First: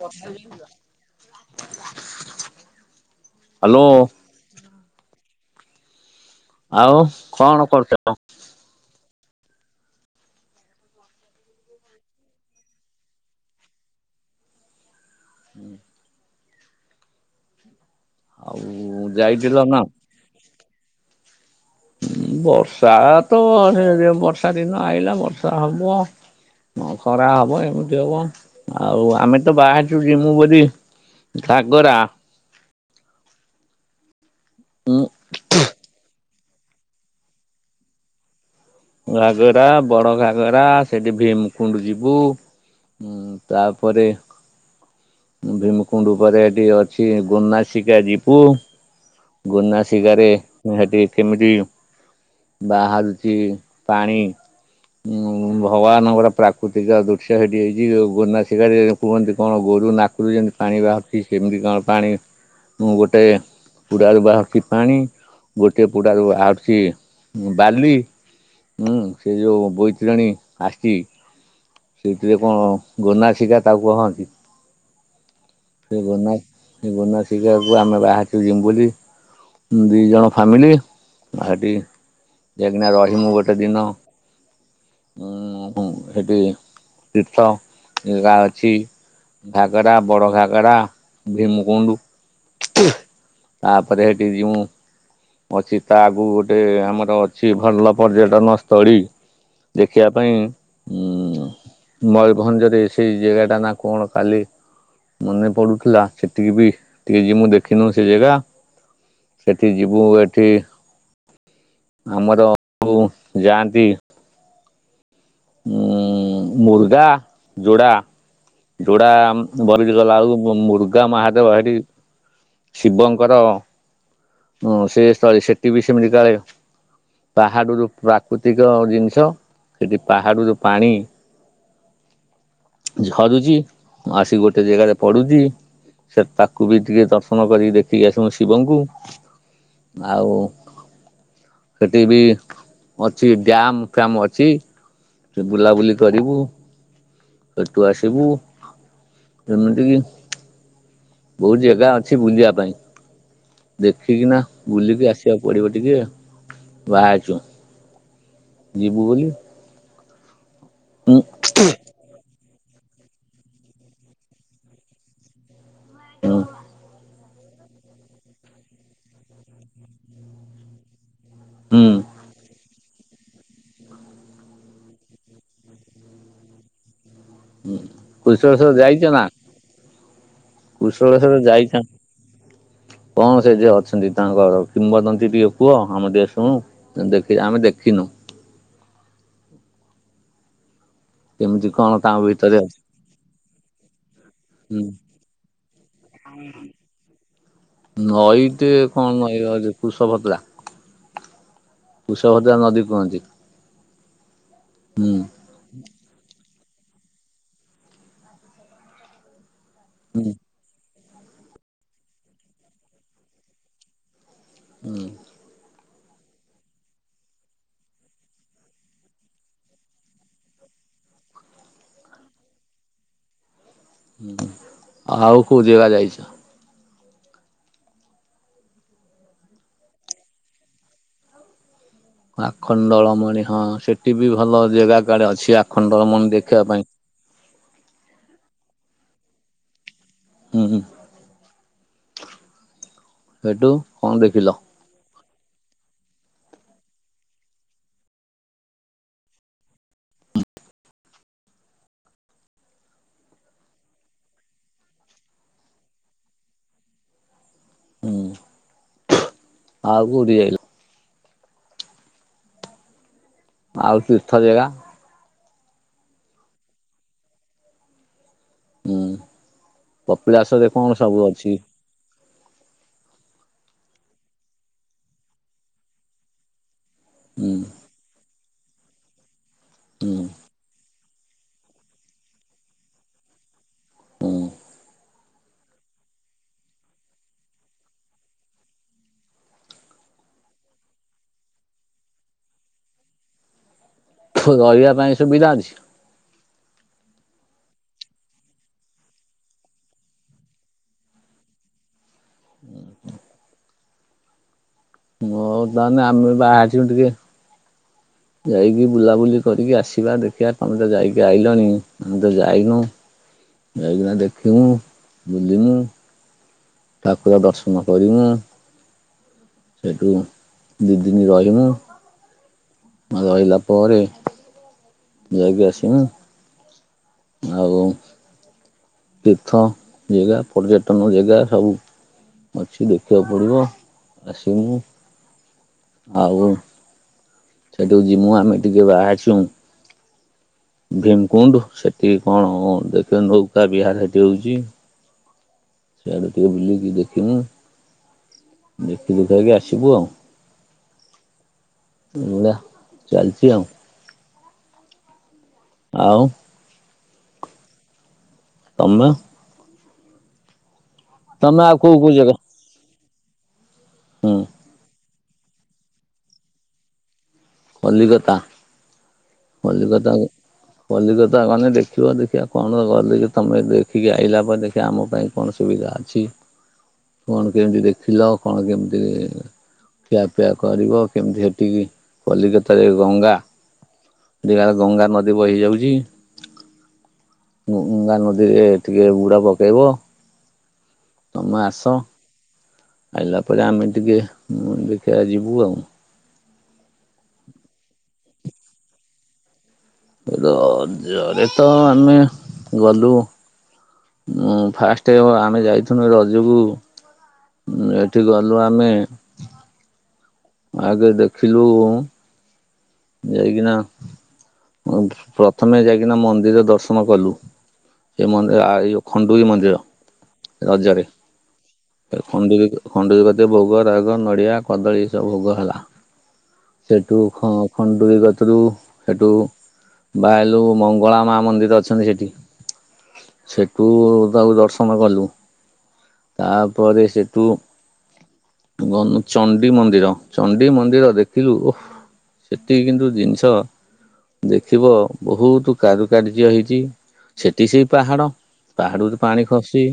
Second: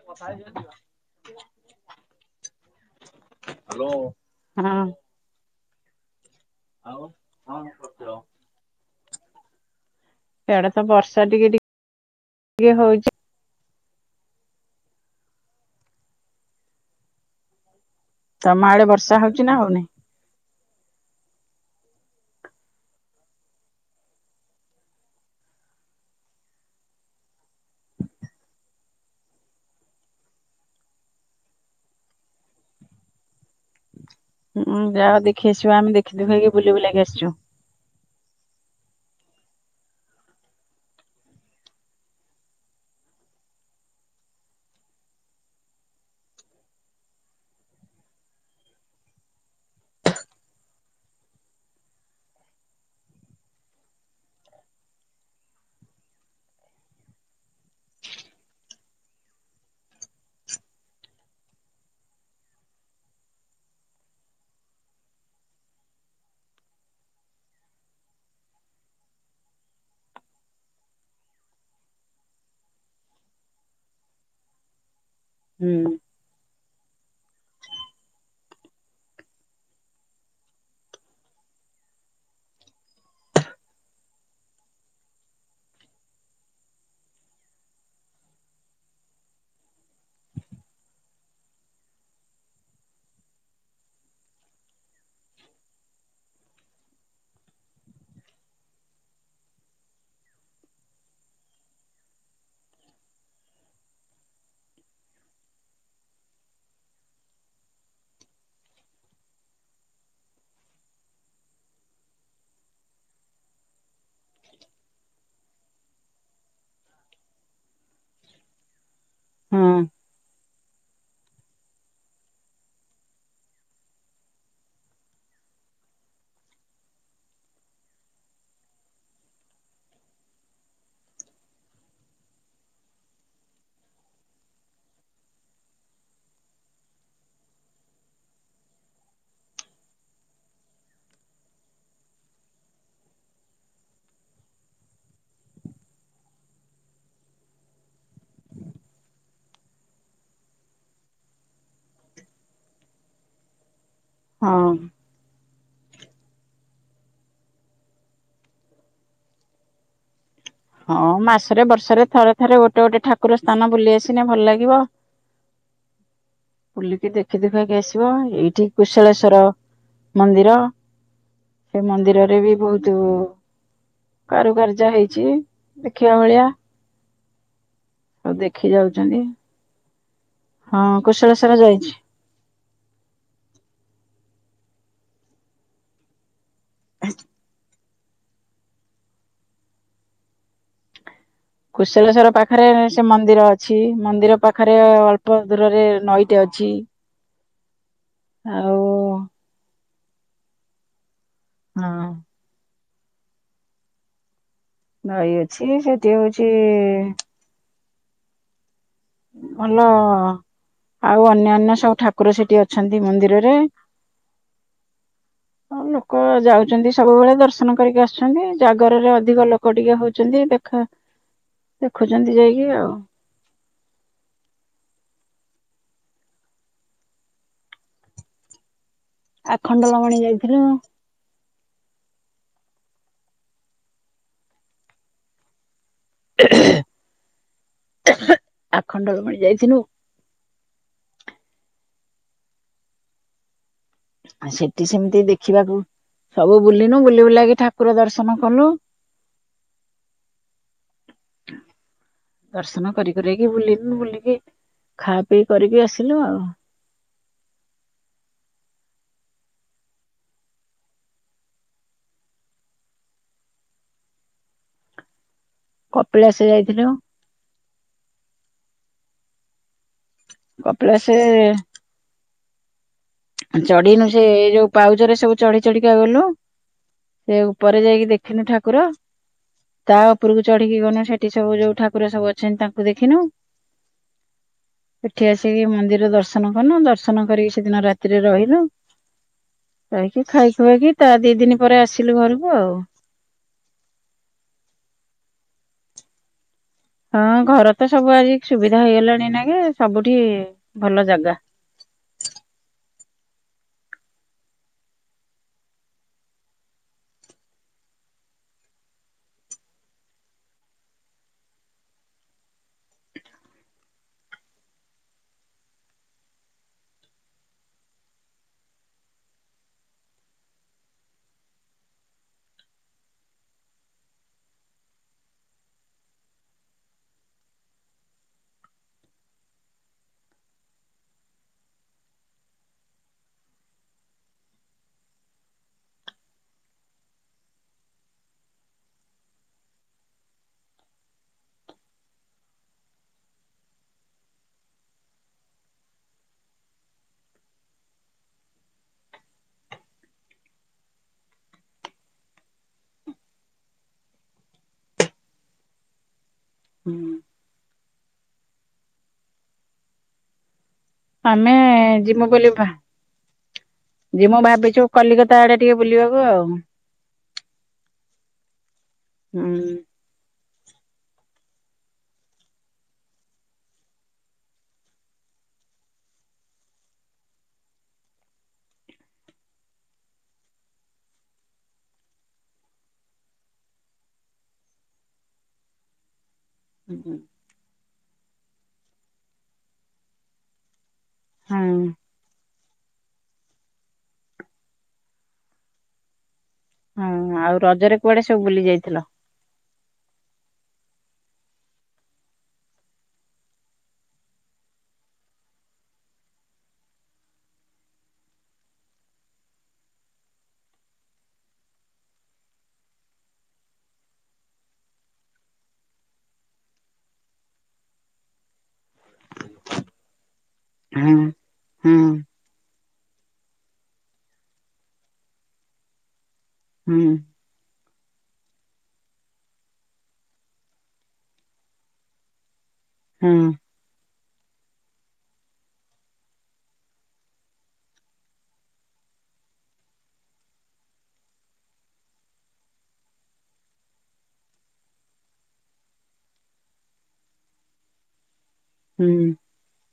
Hello. ହୁଁ। ଆଉ କଣ କରୁ [unintelligible] ଇଆଡେ ତ ବର୍ଷା ଟିକେ ଟିକେ ଟିକେ ହଉଛି। ହୁଁ। ଆଉ ତମ ଆଡେ ବର୍ଷା ହଉଛି ନା ହଉନି? ବର୍ଷା ତ ବର୍ଷା ଦିନ ଆଇଲା ବର୍ଷା ହବ। ହଁ ଖରା ହବ ଏମିତି ହବ ଆଉ ଆମେ ତ ବାହାରିଛୁ ଯିମୁ ବୋଲି ଘାଗରା। ଉଁ ଯାଅ ଦେଖି ଆସିବ ଆମେ ଦେଖି ହେଇକି ବୁଲି ବୁଲାକି ଆସିଛୁ। ଘାଗରା ବଡ ଘାଗରା ସେଠି ଭୀମକୁଣ୍ଡ ଯିବୁ। ହୁଁ ତାପରେ ଭୀମକୁୁଣ୍ଡ ପରେ ଏଠି ଅଛି ଗୋନାସିକା ଜିବୁ। ଗୁନାଶିକାରେ ହେଟି କେମିତି ବାହାରୁଛି ପାଣି ଉଁ ଭଗବାନଙ୍କର ପ୍ରାକୃତିକ ଦୃଶ୍ୟ ସେଠି ହେଇଛି ଗୁନାଶିକାରେ କୁହନ୍ତି କଣ ଗୋରୁ ନାକରୁ ଯେମିତି ପାଣି ବାହାରୁଛି ସେମିତି କଣ ପାଣି ମୁଁ ଗୋଟେ ପୁଡ଼ାରୁ ବାହାରୁଛି ପାଣି ଗୋଟିଏ ପୁଡ଼ାରୁ ବାହାରୁଛି ବାଲି ହୁଁ ସେ ଯୋଉ ବୋଇତରାଣୀ ଆସିଛି ସେଇଥିରେ କଣ ଗୋନାଶିକା ତାକୁ କହନ୍ତି। ହୁଁ। ସେ ଗନା ସେ ଗନାଶିଖାକୁ ଆମେ ବାହାରିଚୁ ଜିମୁ ବୋଲି। ଦୁଇ ଜଣ ଫ୍ୟାମିଲି ସେଠି ଯାଇକିନା ରହି ମୁଁ ଗୋ ଟେ ଦିନ ଉଁ ହୁଁ ସେଠି ତୀର୍ଥ ଜାଗା ଅଛି। ଘାଗରା, ବଡ଼ ଘାଗରା, ଭୀମକୁୁଣ୍ଡୁ। ତାପରେ ଦିରିମୁ। ଅଛି ତା ଆଗୁକୁ ଗୋଟେ ଆମର ଅଛି ଭଲ ପର୍ଯ୍ୟଟନ ସ୍ଥଳୀ। ଦେଖିବା ପାଇଁ ଉଁ। ମୟୂରଭଞ୍ଜରେ ସେଇ ଜାଗାଟା ନା କଣ କାଲି ମନେ ପଡୁଥିଲା ସେଠିକି ବି ଟିକେ ଯ ମୁଁ ଦେଖିନୁ ସେ ଜାଗା। ସେଠି ଯିବୁ ଏଠି ଆମର [unintelligible] ଯାଆନ୍ତି। ଉ ମୁର୍ଗା ଯୋଡ଼ା। ଯୋଡା ହଁ ଭରିକ ଗଲା ବଳକୁ ମୁଡୁକି। ଦୁର୍ଗା ମହାଦେବ ଏଠି ଶିବଙ୍କର ହଁ ସେ ସ୍ଥଳୀ, ସେଠି ବି ସେମିତି କାଳେ ପାହାଡରୁ ପ୍ରାକୃତିକ ଜିନିଷ। ପାହାଡୁ ଯେଉଁ ପାଣି। ଝରୁଛି, ଆସିିକି ଗୋଟେ ଜାଗାରେ ପଡୁଛି। ସେ ତାକୁ ବି ଟିକେ ଦର୍ଶନ କରିକି ଦେଖିକି ଆସିବୁ ଶିବଙ୍କୁ। ଆଉ ସେଠି ବି ଅଛି ଡ୍ୟାମ ଫ୍ୟାମ ଅଛି। ସେ ବୁଲାବୁଲି କରିବୁ, ସେଠୁ ଆସିବୁ। ଯେମିତି କି ବହୁତ ଜାଗା ଅଛି ବୁଲିବା ପାଇଁ। ଦେଖିକି ନା ହଁ। ବୁଲିକି ଆସିବାକୁ ପଡିବ ଟିକେ, ବାହାରୁଛୁ। ଯିବୁ ବୋଲି। ହଁ ହୁଁ ମାସରେ ବର୍ଷରେ ଥରେ ସେଠାରେ ଗୋଟେ ଗୋଟେ ଠାକୁର ସ୍ଥାନ ବୁଲି ଆସିଲେ ଭଲ ଲାଗିବ, ହୁଁ ବୁଲିକି ଦେଖ ଦେଖି ଦୁଖାକି ଆସିବ ଏଇଠି କୁଶଳେଶ୍ଵର ମନ୍ଦିର। ସେ ହୁଁ ମନ୍ଦିରରେ ବି ବହୁତ କାରୁକାର୍ଯ୍ୟ ହେଇଛି। ଦେଖିବା ଭଳିଆ, ସବୁ ଦେଖି ଯାଉଛନ୍ତି। ହଁ କୁଶଳେସ୍ଵର କୁଶଳେଶ୍ଵର ଯାଇଛି। ଯାଇଥାନ୍ତି। କଣ ସେ ଯିଏ ଅଛନ୍ତି ତାଙ୍କର କିମ୍ବଦନ୍ତୀ ଟିକେ କୁହ ଆମେ ଟିକେ ଶୁଣୁ। ଦେଖି ଆମେ ଦେଖିନୁ। କେମିତି କଣ ତାଙ୍କ କୁଶଲେଶ୍ଵର ଭିତରେ ପାଖରେ ଅଛି ସେ ମନ୍ଦିର ଅଛି ମନ୍ଦିର ପାଖରେ ହୁଁ। ଅଳ୍ପ ଦୂରରେ ନଈଟେ ଅଛି। ନଈ ଟେ ଆଉ କଣ୍ ନଈ ଅଛି କୁଶଭଦ୍ରା। ହଁ କୁଷଭଦ୍ରା ନଦୀ କୁହନ୍ତି। ହୁଁ। ନଈ ଅଛି ସେଠି ହଉଛି ଭଲ ହୁଁ ଆଉ ଅନ୍ୟାନ୍ୟ ସବୁ ଠାକୁର ସେଠି ଅଛନ୍ତି ମନ୍ଦିରରେ। ହୁଁ। ହଁ ଲୋକ ଯାଉଛନ୍ତି ସବୁବେଳେ ଦର୍ଶନ କରିକି ଆସୁଛନ୍ତି ଜାଗରରେ ଅଧିକ ଲୋକ ଟିକେ ହଉଛନ୍ତି, ଏବେ ଖ ଦେଖୁଛନ୍ତି ଯାଇକି ଆଉ। ହୁଁ ଆଉ କୋଉ ଯିବା ଯାଇଛ? ଆଖଣ୍ଡଲମଣି ଯାଇଥିଲୁ। ଆଖଣ୍ଡଳମଣି ହଁ ସେଠି ବି ଭଲ ଜାଗା କାଡେ ଅଛି ଆଖଣ୍ଡଳମଣି ଦେଖିବା ପାଇଁ। ଆଖଣ୍ଡଳମଣି ଯାଇଥିଲୁ। ହୁଁ ହୁଁ, ସେଇଠୁ କଣ ଦେଖିଲ? ସେଠ ସେମିତି ଦେଖିବାକୁ ସବୁ ବୁଲିନୁ ବୁଲି ବୁଲାକି ଠାକୁର ଦର୍ଶନ କଲୁ। ହ୍ ଦର୍ଶନ କରି କରକି ବୁଲୁ ବୁଲିକି ଖାଆ ପିଇ କରିକି ଆସିଲୁ ଆଉ। ହୁଁ। ଆଉ କୋଉଠି ଯାଇଲ? ଆଉ ତୀର୍ଥ ଜାଗା? କପିଳାସ ଯାଇଥିଲୁ। ହୁଁ ପପିଳାସରେ କଣ ସବୁ କପିଳାସ ଅଛି? ଚଢିନୁ ସେ ଏଇ ଯୋଉ ପାଉଚ ରେ ସବୁ ଚଢି ଚଢିକା ଗଲୁ। ସେ ହୁଁ ଉପରେ ଯାଇକି ଦେଖିନୁ ଠାକୁର ତା ଉପରକୁ। ଚଢିକି ଗନୁ ସେଠି ସବୁ ଯୋଉ ଠାକୁର ସବୁ ଅଛନ୍ତି ତାଙ୍କୁ ଦେଖିନୁ। ହୁଁ। ଏଠି ଆସିକି ମନ୍ଦିର ଦର୍ଶନ କନୁ ଦର୍ଶନ କରିକି ସେଦିନ ରାତି। ରାତିରେ ରହିଲୁ ରହିକି ଖାଇ ଖୁଆଇକି ତା ଦି ଦିନି ପରେ ଆସିଲୁ ଘରକୁ ଆଉ। ରହିବା ପାଇଁ ସୁବିଧା ଅଛି। ହଁ ଘର ତ ସବୁ ଆଜି ସୁବିଧା ହେଇଗଲାଣି ଏଇନାଗେ ସବୁଠି ଭଲ ଜାଗା। [unintelligible] ତାହେଲେ ଆମେ ବାହାରିଛୁ ଟିକେ। ଯାଇକି ବୁଲାବୁଲି କରିକି ଆସିବା ଦେଖିବା ତମେ ତ ଯାଇକି ଆଇଲଣି ଆମେ ତ ଯାଇନୁ। ଯାଇକିନା ଦେଖିମୁ ବୁଲିମୁ। ଠାକୁର ଦର୍ଶନ କରିମୁ। ସେଇଠୁ ଦି ଦିନି ରହିମୁ। ଆ ରହିଲା ପରେ ଯାଇକି ଆସିମୁ। ଆଉ ତୀର୍ଥ ଜେଗା ପର୍ଯ୍ୟଟନ ଜେଗା ସବୁ। ଅଛି ଦେଖିବାକୁ ପଡ଼ିବ ଆସିମୁ। ଆଉ ସେଠୁକୁ ଯିମୁ ଆମେ ଟିକେ ବାହାରିଛୁ। ଭୀମକୁଣ୍ଡ ସେଠି କଣ ଦେଖ ନୌକା ବିହାର ସେଠି ହଉଛି। ସେଆଡ଼େ ଟିକେ ବୁଲିକି ଦେଖିମୁ ଦେଖି ଦୁଖାକି ଆସିବୁ ଆଉ। ମୁଲା ଚାଲିଛି ଆଉ। ଆଉ। ହୁଁ। ତମେ। ଆମେ ତମେ ଆଉ କୋଉ କୋଉ ଯମୁ ଜାଗା ବୋଲି ଭା ଯିମୁଁ ହୁଁ ଭାବିଛୁ କଲିକତା ଆଡେ ଟିକେ ବୁଲିବାକୁ ଆଉ। କଲିକତା ହୁଁ କଲିକତା। କଲିକଥା ଗଲେ ଦେଖିବ ଦେଖିବା କଣ ଗଲିିକ ତମେ ଦେଖିକି ଆଇଲାା ପରେ ଦେଖିବା ଆମ ପାଇଁ। କଣ ସୁବିଧା ଅଛି କଣ କେମିତି ଦେଖିଲ କଣ କେମିତି? ଖିଆପିଆ କରିବ କେମିତି ସେଠିକି। କଲିକତାରେ ଗଙ୍ଗା [unintelligible] ଗଙ୍ଗା ନଦୀ ବହି ଯାଉଛି। ହୁଁ ହୁଁ। ଗଙ୍ଗା ନଦୀରେ ଟିକେ ବୁଡ ପକେଇବ ତମେ ହଁ ଆସ। ଆଇଲା ପରେ ଆମେ ଟିକେ ଦେଖିବା ଯିବୁ ଆଉ। ହଁ ଆଉ ରଜରେ କୁଆଡେ ସବୁ ବୁଲି ଯାଇଥିଲ। ରଜରେ ତ ଆମେ ଗଲୁ। ଉଁ ଫାଷ୍ଟ ଆମେ ଯାଇଥିନୁ ଏ ରଜକୁ। ଉଁ ଏଠି ଗଲୁ ଆମେ। ଆଗେ ଦେଖିଲୁ। ଯାଇକିନା ପ୍ରଥମେ ଯାଇକିନା ମନ୍ଦିର ଦର୍ଶନ କଲୁ। ସେ ମନ୍ଦିର ଆ ଏଇଯୋଉ ଖଣ୍ଡୁଇ ମନ୍ଦିର। ହୁଁ ହୁଁ। ଖଣ୍ଡୁୁଗି ଖଣ୍ଡୁଗିର ପାଖରେ ଭୋଗ ରାଗ ନଡ଼ିଆ କଦଳୀ ଏସବୁ ଭୋଗ ହେଲା। ସେଠୁ ଖ-ଖଣ୍ଡୁର କତିରୁ ହେଠୁ ବାହାଲୁ ମଙ୍ଗଳା ମା ମନ୍ଦିର ଅଛନ୍ତି ସେଠି। ହଁ। ସେଠୁ ତାକୁ ଦର୍ଶନ କଲୁ। ତାପରେ ସେଠୁ। ଗନୁ ଚଣ୍ଡୀ ମନ୍ଦିର ଚଣ୍ଡୀ ମନ୍ଦିର ଦେଖିଲୁ ଓହ। ସେତିକି କିନ୍ତୁ ଜିନିଷ ଦେଖିବ ବହୁତ କାରୁକାର୍ଯ୍ୟ ହେଇଛି। ସେଠି ସେଇ ପାହାଡ଼ ପାହାଡ଼ ପାଣି ଖସୁଛି।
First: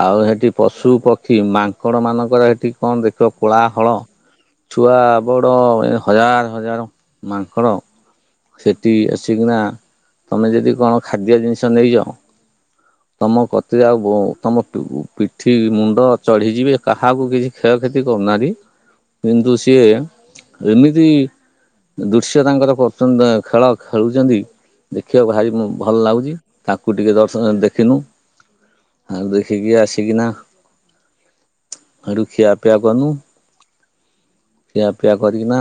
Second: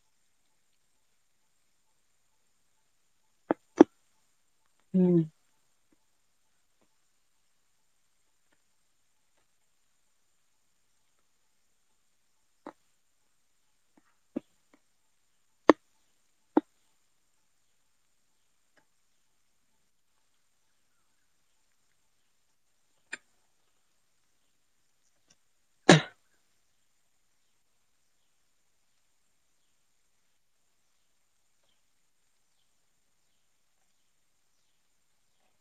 ଆଉ ସେଠି ପଶୁ ପକ୍ଷୀ ମାଙ୍କଡ ମାନଙ୍କର ହେଠି କଣ ଦେଖିବ କୋଳା ହଳ? ଛୁଆ ବଡ଼ ଏ ହଜାର ହଜାର ମାଙ୍କଡ଼। ସେଇଠି ଆସିକିନା ତୁମେ ଯଦି କଣ ଖାଦ୍ୟ ଜିନିଷ ନେଇଚ ତମ କତିରେ ଆଉ ତମ ପିଠି ମୁଣ୍ଡ ଚଢିଯିବେ କାହାକୁ କିଛି କ୍ଷୟକ୍ଷତି କରୁନାହାନ୍ତି କିନ୍ତୁ ସିଏ ଏମିତି ଦୃଶ୍ୟ ତାଙ୍କର କରୁଛନ୍ତି ଖେଳ ଖେଳୁଛନ୍ତି। ଦେଖିବାକୁ ଭାରି ମୁଁ ଭଲ ଲାଗୁଛି ତାଙ୍କୁ ଟିକେ ଦର୍ଶନ ଦେଖିନୁ। ଆଉ ଦେଖିକି ଆସିକିନା ହେଠୁ ଖିଆପିଆ କନୁ। ଖିଆ ପିଆ କରିକି ନା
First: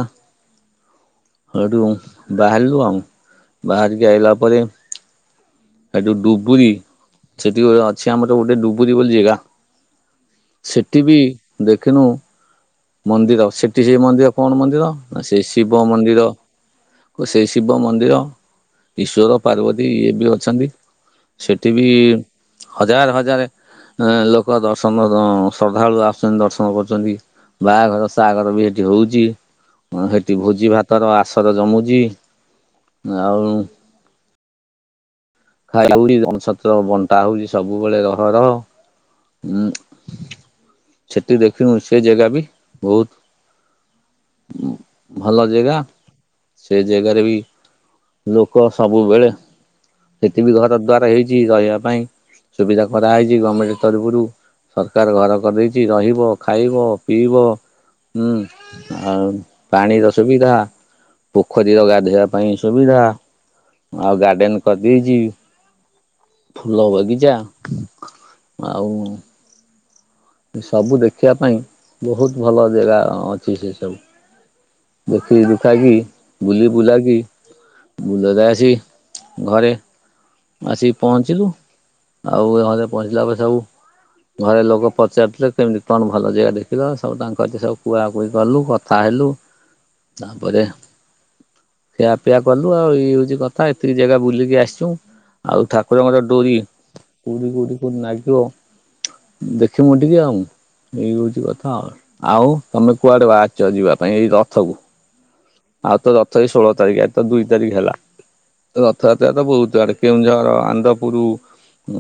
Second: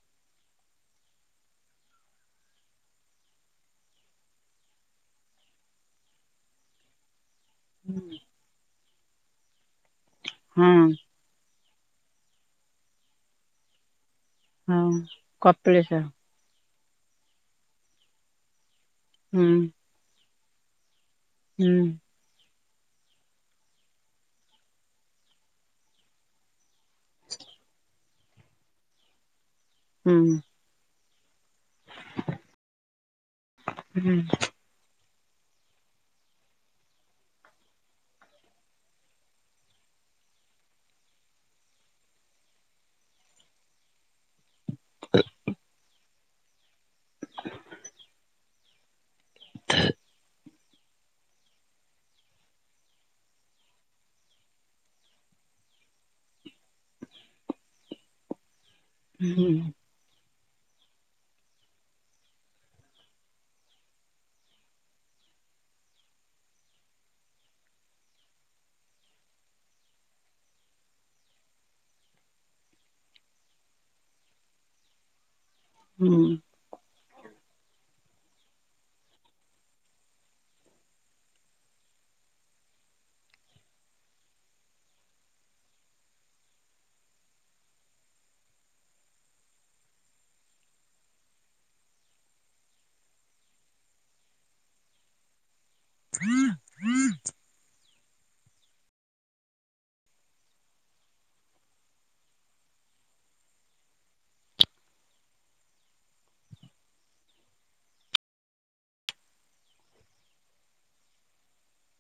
ହେଠୁ ବାହାରିଲୁ ଆଉ ବାହାରିକି ଆଇଲା ପରେ ହେଠୁ ଡ଼ୁବୁରୀ ସେଠି ଅଛି ଆମର ଗୋଟେ ଡୁବୁରୀ ବୋଲି ଜାଗା ସେଠି ବି ଦେଖିନୁ ମନ୍ଦିର ସେଠି ସେଇ ମନ୍ଦିର କଣ ମନ୍ଦିର ନା ସେଇ ଶିବ ମନ୍ଦିର। ସେଇ ଶିବ ମନ୍ଦିର ଈଶ୍ୱର ପାର୍ବତୀ ଇଏ ବି ଅଛନ୍ତି। ସେଠି ବି ହଜାର ହଜାର ଲୋକ ଦର୍ଶନ ଶ୍ରଦ୍ଧାଳୁ ଆସୁଛନ୍ତି ଦର୍ଶନ କରୁଛନ୍ତି। ବାହାଘର ସାହାଗର ବି ସେଠି ହଉଛି ସେଠି ଭୋଜି ଭାତ ତାର ଆସର ଜମୁଛି ଆଉ ହୁଁ। ଖାଇ ହଉଛି ସତ ବଣ୍ଟା ହଉଛି ସବୁବେଳେ ରହ ରହ। ସେଠି ଦେଖିନୁ ସେଇ ଜାଗା ବି ବହୁତ ଭଲ ଜେଗା। ସେଇ ଜାଗାରେ ବି ଲୋକ ସବୁବେଳେ [unintelligible] ସେଠି ବି ଘର ଦ୍ଵାର ହେଇଛି ରହିବା ପାଇଁ ସୁବିଧା କରାହେଇଛି ଗଭର୍ଣମେଣ୍ଟ ତରଫରୁ। ସରକାର ଘର କରିଦେଇଛି ରହିବ, ଖାଇବ, ପିଇବ ହୁଁ। ଆଉ ପାଣିର ସୁବିଧା। ପୋଖରୀର ଗାଧେଇବା ପାଇଁ ସୁବିଧା ଆଉ ଗାର୍ଡେନ କରିଦେଇଛି ଫୁଲ ବଗିଚା ଆଉ ସବୁ ଦେଖିବା ପାଇଁ ବହୁତ ଭଲ ଜାଗା ଅଛି ସେ ସବୁ। ଦେଖି ଦୁଖାକି ବୁଲି ବୁଲା କିି ବୁଲ ଯାଏସି ଘରେ। ଆସିକି ପହଞ୍ଚିଲୁ ଆଉ ଘରେ ପହଞ୍ଚିଲା ପରେ ସବୁ ଘରେ ଲୋକ ପଚାରୁଥିଲେ କେମିତି କଣ ଭଲ ଜାଗା ଦେଖିଲ ସବୁ ତାଙ୍କ ସୁ କୁହାକୁହି କଲୁ କଥା ହେଲୁ। ତାପରେ ଖିଆପିଆ କଲୁ ଆଉ ଇଏ ହଉଛି କଥା ଏତିକି ଜାଗା ବୁଲିକି ଆସିଛୁ। ଆଉ ଠାକୁରଙ୍କର ଡୋରି କୋଉଠି କୋଉଠି ନାଗିବ ଦେ ଖିମୁ ଟିକେ ଆଉ। ଏଇ ହଉଛି କଥା ଆଉ ଆଉ ତମେ କୁଆଡେ ବାହାରିଚ ଯିବା ପାଇଁ ଏଇ ରଥକୁ? ଆଉ ତ ରଥ ଏଇ ଷୋହଳ ତାରିଖ ଏ ତ ଦୁଇ ତାରିଖ ହେଲା। ରଥଯାତ୍ରା ତ ବହୁତ ଆଡେ କେଉଁଝର, ଆନ୍ଦପୁର,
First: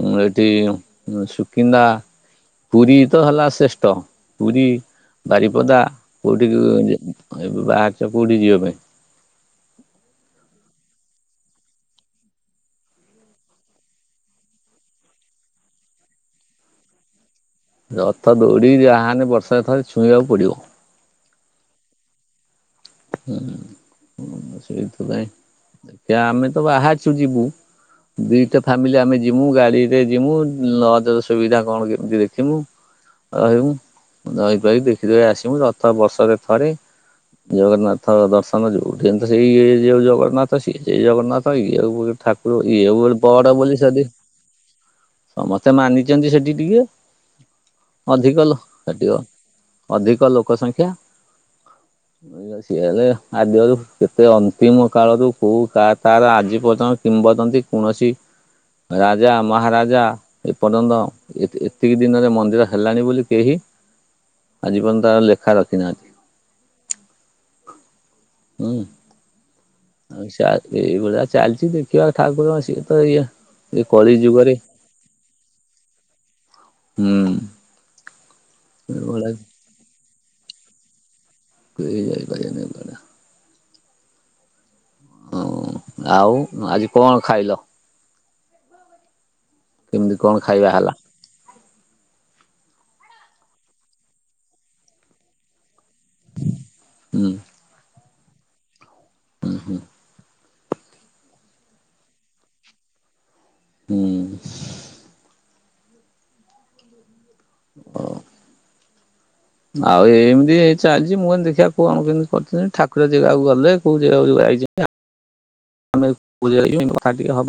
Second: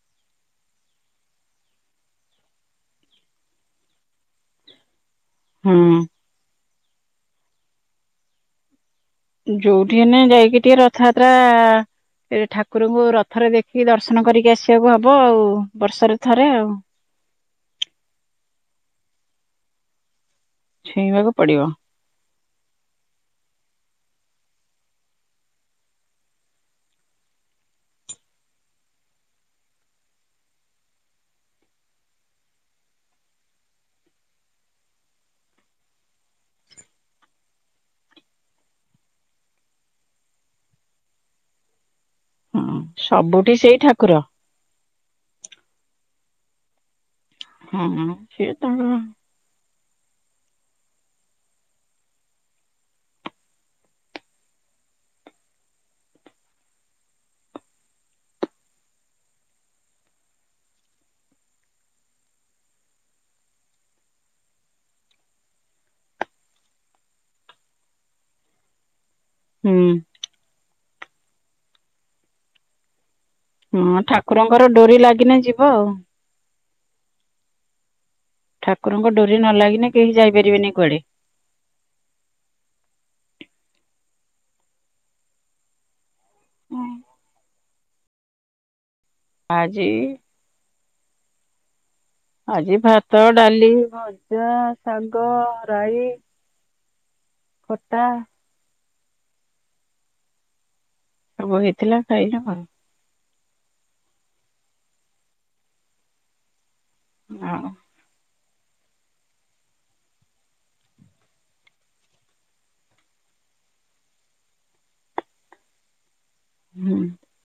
ଉ ଏଇଠି ସୁକିନ୍ଦା। ପୁରୀ ତ ହେଲା ଶ୍ରେଷ୍ଠ। ପୁରୀ, ବାରିପଦା କେଉଁଠି ଏବେ ବାହାରୁଛ କୋଉଠି ଯିବା ପାଇଁ? ଯୋଉଠି ହେନେ ଯାଇକି ଟିକେ ରଥଯାତ୍ରା ଠାକୁରଙ୍କୁ ରଥରେ ଦେଖିକି ଦର୍ଶନ କରିକି ଆସିବାକୁ ହବ ଆଉ ବର୍ଷରେ ଥରେ ଆଉ। ରଥ ଦୌଡ଼ିକି ଯାହେନେ ବର୍ଷ କେ ଥରେ ଛୁଇଁବାକୁ ପଡିବ। ଛୁଇଁବାକୁ ପଡିବ। ହୁଁ ସେଇଥିପାଇଁ ଦେଖିଆ ଆମେ ତ ବାହାରାଚୁ ଯିବୁ ଦିଟା ଫ୍ୟାମିଲି ଆମେ ଯିମୁ ଗାଡିରେ ଯିମୁ ଲଜ ର ସୁବିଧା କଣ କେମିତି ଦେଖିମୁ ରହିମୁ ରହିରୁହାକି ଦେଖିଦୁଖାକି ଆସିମୁ ରଥ ବର୍ଷରେ ଥରେ। ଜଗନ୍ନାଥ ଦର୍ଶନ ଯୋଉଠି ହେନେ ତ ସେଇ ଇଏ ଯୋଉ ଜଗନ୍ନାଥ ସିଏ ସେଇ ଜଗନ୍ନାଥ ଇଏଆଉ ଠାକୁର ହଁ ଇଏ ଓଉ ସବୁଠି ବଡବୋଲି ସେଇ ସଦି ଠାକୁର ସମସ୍ତେ ମାନିଚନ୍ତି ସେଠି ଟିକେ ହଁ ଅଧିକ ସିଏ ଲୋ ତାଙ୍କର ଟିକ ଅଧିକ ଲୋକ ସଂଖ୍ୟା ଏଇ ସ ସିଏ ହେଲେ ଆଦ୍ୟରୁ କେତେ ଅନ୍ତିମ କାଳରୁ କୋଉ ତା ତାର ଆଜି ପର୍ଯ୍ୟନ୍ତ କିମ୍ବଦନ୍ତୀ କୌଣସି ରାଜା, ମହାରାଜା ଏ ପର୍ଯ୍ୟନ୍ତ ଏ ଏତିକି ଦିନରେ ମନ୍ଦିର ହେଲାଣି ବୋଲି କେହି ଆଜି ପର୍ଯ୍ୟନ୍ତ ତାଙ୍କ ଲେଖା ରଖି ନାହାନ୍ତି। ହୁଁ। ହୁଁ। ସା ଏଇ ଭଳିଆ ଚାଲିଚି ଦେଖିବା ଠାକୁରଙ୍କ ସିଏ ତ ଇଏ ଏ ହଁ, କଳି ଯୁଗରେ ଠାକୁରଙ୍କର ଡୋରି ଲାଗିନେ ଯିବ ଆଉ। ହୁଁ। ଠାକୁରଙ୍କ ଏଭଳିଆ ଡୋରି ନ ଲାଗିନେ କେହି ଯାଇପାରିବେନି କୁଆଡେ। କେହି ଯାଇପାରିବେନି। ଏଭଳିଆ। ହଁ ଆଉ ଆଜି କଣ ଖାଇଲ? ଆଜି କେମିତି କଣ ଖାଇବା ହେଲା? ଆଜି ଭାତ, ଡାଲି, ଭଜା, ଶାଗ ରାଇ ହୁଁ। ଖଟା ହୁଁ ହୁଁ। ସବୁ ହେଇଥିଲା ଖାଇନୁ ଆଉ ହୁଁ। ହଁ। ହଁ। ଆଉ ଏମିତି ଏଇ ଚାଲିଚି ମୁଁ କହିନି ଦେଖିବା କଣ କେମିତି କରିଥିଲି ଠାକୁର ଜାଗାକୁ ଗଲେ କୋଉ ଜାଗାକୁ ଯାଇଚନ ମ ଆମେ ପୁରୀ [unintelligible] ହୁଁ। କଥା ଟିକେ ହବା